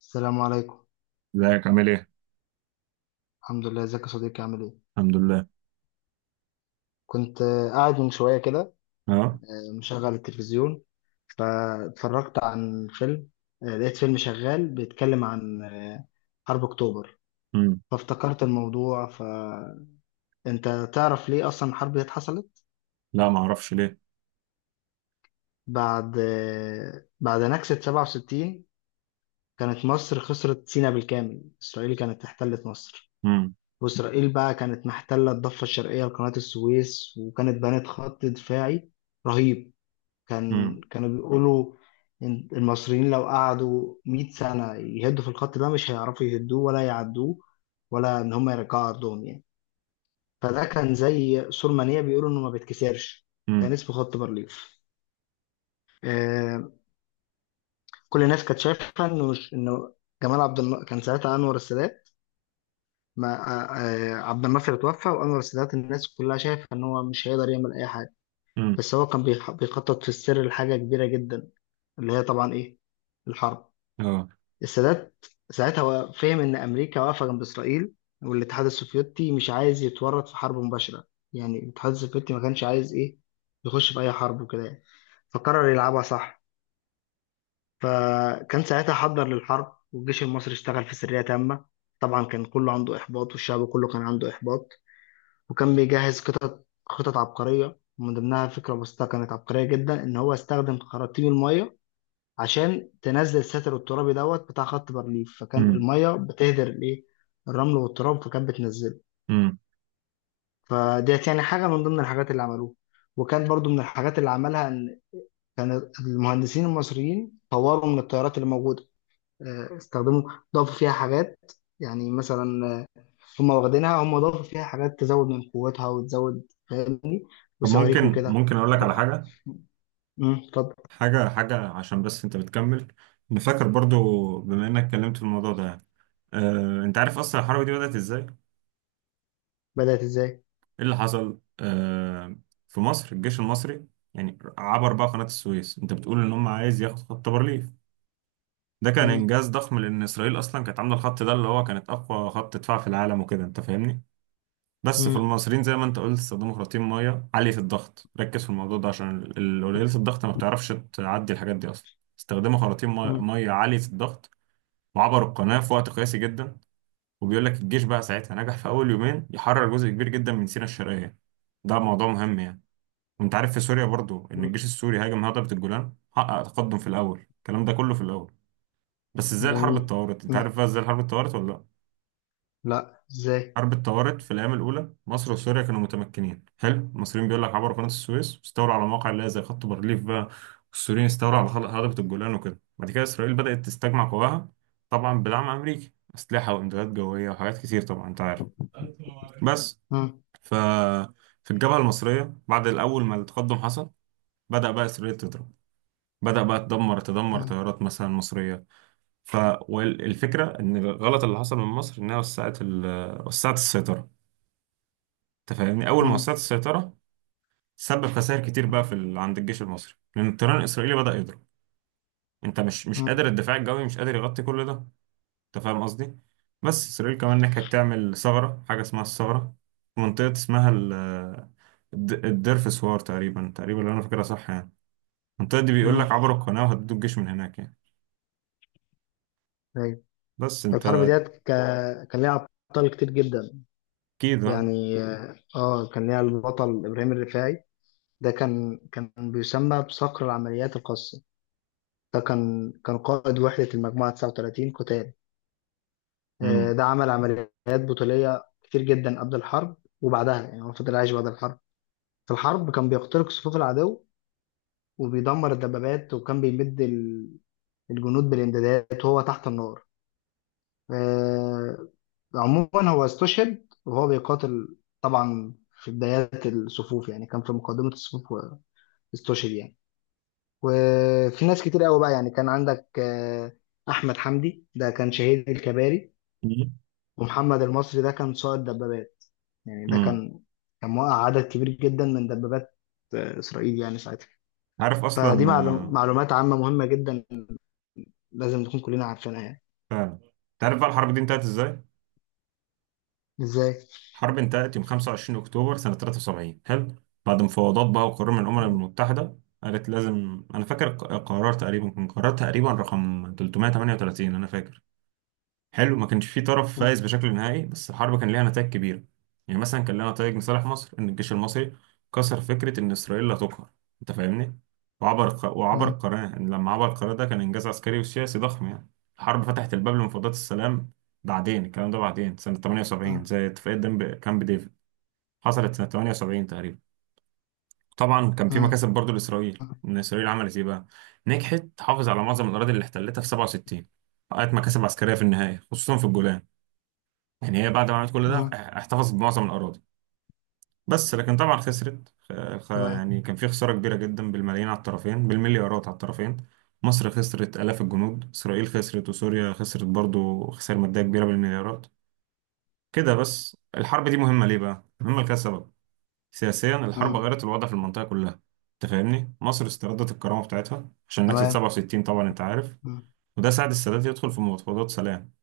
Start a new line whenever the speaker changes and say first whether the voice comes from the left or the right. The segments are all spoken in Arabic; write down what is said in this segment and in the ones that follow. left: السلام عليكم.
right: ازيك عامل ايه؟
left: الحمد لله، ازيك يا صديقي؟ عامل ايه؟
right: الحمد لله.
left: كنت قاعد من شويه كده.
right: اه.
left: مشغل التلفزيون، فاتفرجت عن فيلم. لقيت فيلم شغال بيتكلم عن حرب اكتوبر.
right: امم.
left: فافتكرت الموضوع، فانت تعرف ليه اصلا الحرب دي اتحصلت؟
right: لا، ما اعرفش ليه.
left: بعد نكسة 67 كانت مصر خسرت سيناء بالكامل، اسرائيل كانت احتلت مصر.
right: امم.
left: واسرائيل بقى كانت محتله الضفه الشرقيه لقناه السويس، وكانت بنت خط دفاعي رهيب. كان
right: امم.
left: كانوا بيقولوا إن المصريين لو قعدوا 100 سنة يهدوا في الخط ده مش هيعرفوا يهدوه ولا يعدوه، ولا إن هم يرجعوا أرضهم يعني. فده كان زي سور منيع بيقولوا إنه ما بيتكسرش. كان
right: امم.
left: اسمه خط بارليف. آه كل الناس كانت شايفة إنه مش إنه جمال عبد الناصر كان ساعتها أنور السادات. ما آه آه، عبد الناصر اتوفى، وأنور السادات الناس كلها شايفة إن هو مش هيقدر يعمل أي حاجة.
right: امم.
left: بس هو كان بيخطط في السر لحاجة كبيرة جدا. اللي هي طبعا إيه؟ الحرب.
right: اه.
left: السادات ساعتها هو فهم إن أمريكا واقفة جنب إسرائيل، والاتحاد السوفيتي مش عايز يتورط في حرب مباشرة. يعني الاتحاد السوفيتي ما كانش عايز إيه، يخش في أي حرب وكده يعني. فقرر يلعبها صح. فكان ساعتها حضر للحرب، والجيش المصري اشتغل في سرية تامة. طبعا كان كله عنده إحباط، والشعب كله كان عنده إحباط. وكان بيجهز خطط خطط عبقرية، ومن ضمنها فكرة بسيطة كانت عبقرية جدا إن هو استخدم خراطيم المية عشان تنزل الساتر الترابي دوت بتاع خط بارليف. فكان
right: امم.
left: المية بتهدر الايه، الرمل والتراب، فكانت بتنزله.
right: امم.
left: فديت يعني حاجة من ضمن الحاجات اللي عملوها. وكان برضو من الحاجات اللي عملها ان كان المهندسين المصريين طوروا من الطيارات اللي موجودة. استخدموا، ضافوا فيها حاجات. يعني مثلا، هم واخدينها، هم ضافوا فيها حاجات تزود من قوتها وتزود، فاهم؟
right: طب،
left: وصواريخ
right: ممكن
left: وكده.
right: اقول لك على حاجه.
left: امم، اتفضل.
right: حاجه عشان بس انت بتكمل. انا فاكر برضو، بما انك اتكلمت في الموضوع ده يعني. انت عارف اصلا الحرب دي بدأت ازاي؟ ايه
left: بدأت ازاي؟
right: اللي حصل؟ في مصر الجيش المصري يعني عبر بقى قناة السويس. انت بتقول ان هم عايز ياخد خط بارليف، ده كان
left: امم.
right: انجاز ضخم لان اسرائيل اصلا كانت عامله الخط ده اللي هو كانت اقوى خط دفاع في العالم وكده، انت فاهمني؟ بس
left: امم.
right: فالمصريين زي ما انت قلت استخدموا خراطيم ميه عاليه الضغط. ركز في الموضوع ده عشان قليله الضغط ما بتعرفش تعدي الحاجات دي اصلا. استخدموا خراطيم
left: امم.
right: ميه عاليه الضغط، وعبروا القناه في وقت قياسي جدا. وبيقول لك الجيش بقى ساعتها نجح في اول يومين يحرر جزء كبير جدا من سيناء الشرقيه، ده موضوع مهم يعني. وانت عارف في سوريا برضو ان الجيش السوري هاجم هضبه الجولان، حقق تقدم في الاول، الكلام ده كله في الاول. بس ازاي الحرب
left: جميل.
right: اتطورت؟ انت عارف بقى ازاي الحرب اتطورت ولا لا؟
left: لا، ازاي؟
right: حرب الطوارئ في الأيام الأولى مصر وسوريا كانوا متمكنين حلو. المصريين بيقول لك عبروا قناة السويس واستولوا على مواقع اللي هي زي خط بارليف بقى. والسوريين استولوا على هضبة الجولان وكده. بعد كده إسرائيل بدأت تستجمع قواها، طبعا بدعم أمريكي، أسلحة وإمدادات جوية وحاجات كتير طبعا أنت عارف. بس
left: مم.
right: ف في الجبهة المصرية بعد الأول ما التقدم حصل بدأ بقى إسرائيل تضرب. بدأ بقى تدمر
left: مم.
right: طيارات مثلا مصرية. ف والفكرة إن الغلط اللي حصل من مصر إنها وسعت وسعت السيطرة. انت فاهمني اول ما
left: مم.
right: وسعت السيطره سبب خسائر كتير بقى في عند الجيش المصري لان الطيران الاسرائيلي بدا يضرب. انت مش
left: مم.
right: قادر، الدفاع الجوي مش قادر يغطي كل ده، انت فاهم قصدي؟ بس اسرائيل كمان نجحت تعمل ثغره، حاجه اسمها الثغره، في منطقه اسمها الدير في سوار، تقريبا تقريبا لو انا فاكرها صح يعني. المنطقه دي بيقول لك
left: مم.
right: عبروا القناه وهددوا الجيش من هناك يعني.
left: ايوه.
right: بس
left: الحرب
right: انت.
left: ديت كان ليها ابطال كتير جدا
right: اكيد، اه.
left: يعني. اه، كان ليها البطل ابراهيم الرفاعي. ده كان بيسمى بصقر العمليات الخاصه. ده كان قائد وحده المجموعه 39 قتال.
right: امم.
left: ده عمل عمليات بطوليه كتير جدا قبل الحرب وبعدها. يعني هو فضل عايش بعد الحرب. في الحرب كان بيخترق صفوف العدو وبيدمر الدبابات، وكان بيمد الجنود بالامدادات وهو تحت النار. آه، عموما هو استشهد وهو بيقاتل، طبعا في بدايات الصفوف، يعني كان في مقدمة الصفوف واستشهد يعني. وفي ناس كتير قوي بقى، يعني كان عندك أحمد حمدي، ده كان شهيد الكباري. ومحمد المصري ده كان سائق دبابات. يعني ده
right: امم.
left: كان كان موقع عدد كبير جدا من دبابات إسرائيل يعني ساعتها.
right: عارف اصلا
left: فدي معلومات عامة مهمة جدا، لازم نكون كلنا عارفينها يعني.
right: فعلا. انت عارف بقى الحرب دي انتهت ازاي؟
left: ازاي؟
right: حرب انتهت يوم 25 أكتوبر سنة 73 حلو. بعد مفاوضات بقى وقرار من الأمم
left: م-
right: المتحدة قالت لازم، أنا فاكر قرار تقريبا كان قرار تقريبا رقم 338 أنا فاكر حلو. ما كانش في طرف فايز بشكل نهائي، بس الحرب كان ليها نتائج كبيرة. يعني مثلا كان لها نتائج لصالح مصر، إن الجيش المصري كسر فكرة إن إسرائيل لا تقهر، أنت فاهمني. وعبر
left: م-
right: القناة، إن لما عبر القناة ده كان إنجاز عسكري وسياسي ضخم يعني. الحرب فتحت الباب لمفاوضات السلام، بعدين الكلام ده بعدين سنة 78
left: م-
right: زي اتفاقية كامب ديفيد حصلت سنة 78 تقريبا. طبعا كان في
left: م-
right: مكاسب برضو لإسرائيل،
left: م-
right: إن إسرائيل عملت إيه بقى. نجحت تحافظ على معظم الأراضي اللي احتلتها في 67، حققت مكاسب عسكرية في النهاية خصوصا في الجولان. يعني هي بعد ما عملت كل ده
left: م-
right: احتفظت بمعظم الأراضي. بس لكن طبعا خسرت
left: تمام.
right: يعني كان في خسارة كبيرة جدا بالملايين على الطرفين، بالمليارات على الطرفين. مصر خسرت آلاف الجنود، إسرائيل خسرت وسوريا خسرت برضو خسائر مادية كبيرة بالمليارات. كده بس الحرب دي مهمة ليه بقى؟ مهمة لكذا سبب. سياسيا الحرب
left: م-
right: غيرت الوضع في المنطقة كلها، انت فاهمني. مصر استردت الكرامة بتاعتها عشان نكسة
left: تمام.
right: 67 طبعا انت عارف.
left: مم.
right: وده ساعد السادات يدخل في مفاوضات سلام.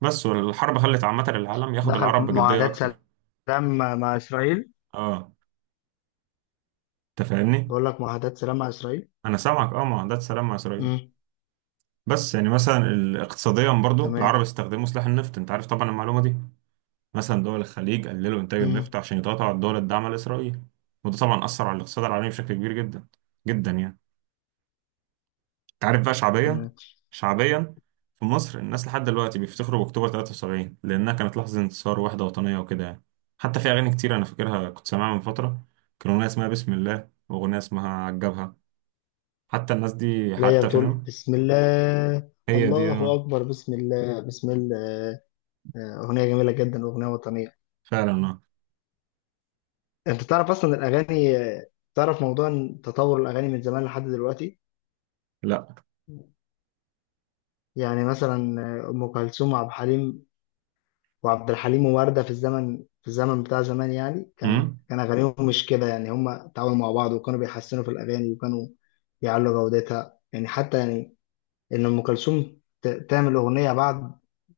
right: بس والحرب خلت عامة العالم ياخد
left: دخل في
right: العرب بجدية
left: معاهدات
right: أكتر.
left: سلام مع إسرائيل.
right: اه. انت فاهمني.
left: بقول لك معاهدات سلام مع إسرائيل.
right: انا سامعك، اه، معاهدات سلام مع إسرائيل.
left: مم.
right: بس يعني مثلا اقتصاديا برضو
left: تمام.
right: العرب استخدموا سلاح النفط، انت عارف طبعا المعلومة دي. مثلا دول الخليج قللوا انتاج النفط
left: مم.
right: عشان يضغطوا على الدول الداعمة لإسرائيل. وده طبعا أثر على الاقتصاد العالمي بشكل كبير جدا، جدا يعني. تعرف بقى شعبيا.
left: تمام.
right: شعبيا في مصر الناس لحد دلوقتي بيفتخروا باكتوبر 73 لانها كانت لحظه انتصار وحده وطنيه وكده يعني. حتى في اغاني كتير انا فاكرها كنت سامعها من فتره. كان اغنيه اسمها بسم الله واغنيه اسمها عجبها. حتى الناس دي
left: لا، هي
right: حتى
left: بتقول
right: فاهم.
left: بسم الله
right: هي دي
left: الله أكبر بسم الله بسم الله. أغنية جميلة جدا، أغنية وطنية.
right: فعلا، اه.
left: أنت تعرف أصلا الأغاني، تعرف موضوع إن تطور الأغاني من زمان لحد دلوقتي؟
right: لا.
left: يعني مثلا، أم كلثوم وعبد الحليم، وعبد الحليم ووردة في الزمن بتاع زمان. يعني كان
right: امم.
left: كان أغانيهم مش كده، يعني هم تعاونوا مع بعض وكانوا بيحسنوا في الأغاني وكانوا بيعلوا جودتها يعني. حتى يعني إن أم كلثوم تعمل أغنية بعد،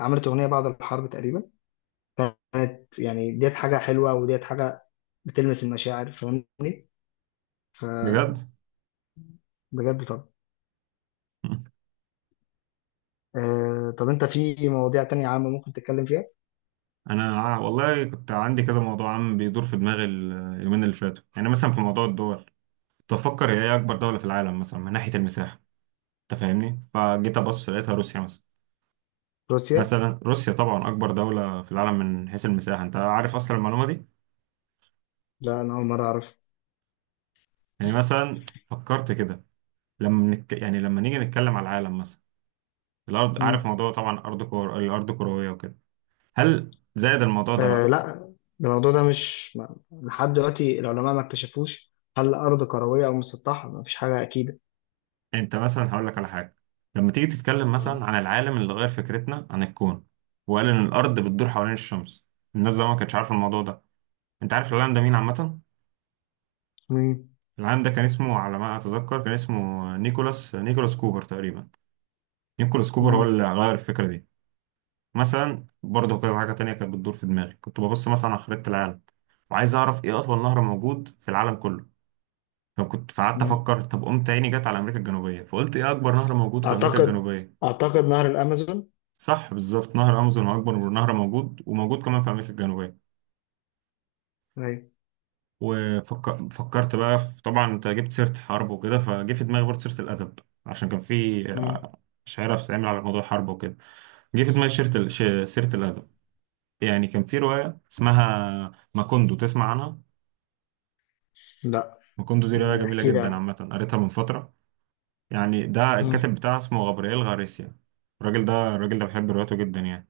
left: عملت أغنية بعد الحرب تقريبا. كانت يعني ديت حاجة حلوة، وديت حاجة بتلمس المشاعر، فاهمني؟
right: بجد.
left: فبجد. طب،
right: مم.
left: طب أنت في مواضيع تانية عامة ممكن تتكلم فيها؟
right: انا والله كنت عندي كذا موضوع عم بيدور في دماغي اليومين اللي فاتوا، يعني مثلا في موضوع الدول. كنت بفكر هي ايه اكبر دوله في العالم مثلا من ناحيه المساحه؟ انت فاهمني، فجيت ابص لقيتها روسيا مثلا.
left: روسيا.
right: مثلا روسيا طبعا اكبر دولة في العالم من حيث المساحة، انت عارف اصلا المعلومة دي.
left: لا، أنا أول مرة أعرف.
right: يعني مثلا فكرت كده. لما يعني لما نيجي نتكلم على العالم مثلا، الارض، عارف
left: مم.
right: موضوع طبعا ارض الارض كروية وكده. هل زائد الموضوع ده بقى.
left: لا، ده الموضوع ده مش لحد دلوقتي العلماء ما اكتشفوش هل الأرض كروية أو مسطحة. ما فيش حاجة أكيدة.
right: انت مثلا هقول لك على حاجة، لما تيجي تتكلم مثلا
left: مم.
right: عن العالم اللي غير فكرتنا عن الكون، وقال ان الارض بتدور حوالين الشمس. الناس زمان ما كانتش عارفة الموضوع ده. انت عارف العالم ده مين عامة؟
left: مم.
right: العالم ده كان اسمه على ما اتذكر، كان اسمه نيكولاس كوبر تقريبا. نيكولاس كوبر هو
left: مم.
right: اللي غير الفكرة دي. مثلا برضه كذا حاجة تانية كانت بتدور في دماغي، كنت ببص مثلا على خريطة العالم، وعايز أعرف إيه أطول نهر موجود في العالم كله. فكنت فقعدت
left: مم.
right: أفكر، طب قمت عيني جت على أمريكا الجنوبية، فقلت إيه أكبر نهر موجود في أمريكا
left: أعتقد
right: الجنوبية؟
left: أعتقد نهر الأمازون.
right: صح بالظبط، نهر أمازون هو أكبر نهر موجود وموجود كمان في أمريكا الجنوبية.
left: أيوة.
right: وفكرت بقى في، طبعا أنت جبت سيرة حرب وكده، فجه في دماغي برضه سيرة الأدب. عشان كان في
left: مم.
right: شعيرة بتتعمل على موضوع الحرب وكده. جه في دماغي سيرة سيرة الأدب. يعني كان في رواية اسمها ماكوندو، تسمع عنها؟
left: لا.
right: مكوندو دي رواية جميلة
left: احكي لي
right: جدا
left: عنه.
right: عامة قريتها من فترة. يعني ده
left: مم.
right: الكاتب بتاعها اسمه غابرييل غاريسيا. الراجل ده بحب رواياته جدا يعني.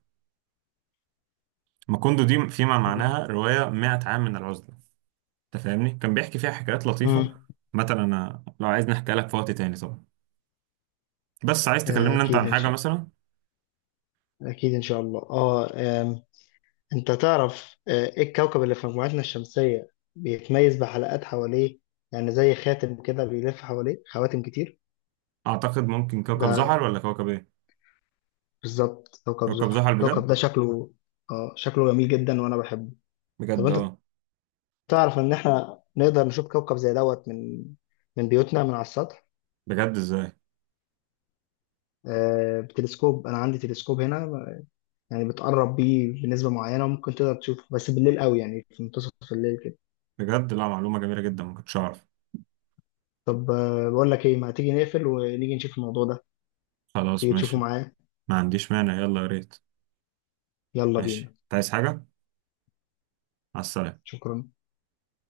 right: مكوندو دي فيما
left: تمام.
right: معناها رواية 100 عام من العزلة. انت فاهمني، كان بيحكي فيها حكايات لطيفة.
left: مم.
right: مثلا انا لو عايز نحكي لك في وقت تاني طبعا، بس عايز
left: آه،
right: تكلمنا انت
left: أكيد
right: عن
left: إن
right: حاجة
left: شاء
right: مثلا.
left: أكيد إن شاء الله. أه آم، أنت تعرف إيه الكوكب اللي في مجموعتنا الشمسية بيتميز بحلقات حواليه؟ يعني زي خاتم كده بيلف حواليه خواتم كتير.
right: اعتقد ممكن كوكب زحل
left: ده
right: ولا كوكب ايه؟
left: بالظبط كوكب
right: كوكب
left: زحل.
right: زحل
left: الكوكب
right: بجد؟
left: ده شكله، اه، شكله جميل جدا وانا بحبه. طب
right: بجد،
left: انت
right: اه.
left: تعرف ان احنا نقدر نشوف كوكب زي دوت من بيوتنا من على السطح؟
right: بجد، ازاي؟
left: بتلسكوب. انا عندي تلسكوب هنا، يعني بتقرب بيه بنسبة معينة ممكن تقدر تشوفه، بس بالليل قوي يعني في منتصف الليل كده.
right: بجد، لا، معلومة جميلة جدا ما كنتش اعرف.
left: طب بقول لك ايه، ما تيجي نقفل ونيجي نشوف الموضوع ده؟
right: خلاص
left: تيجي تشوفه
right: ماشي.
left: معايا.
right: ما عنديش مانع، يلا يا ريت.
left: يلا
right: ماشي،
left: بينا.
right: انت عايز حاجة؟ مع السلامة.
left: شكرا.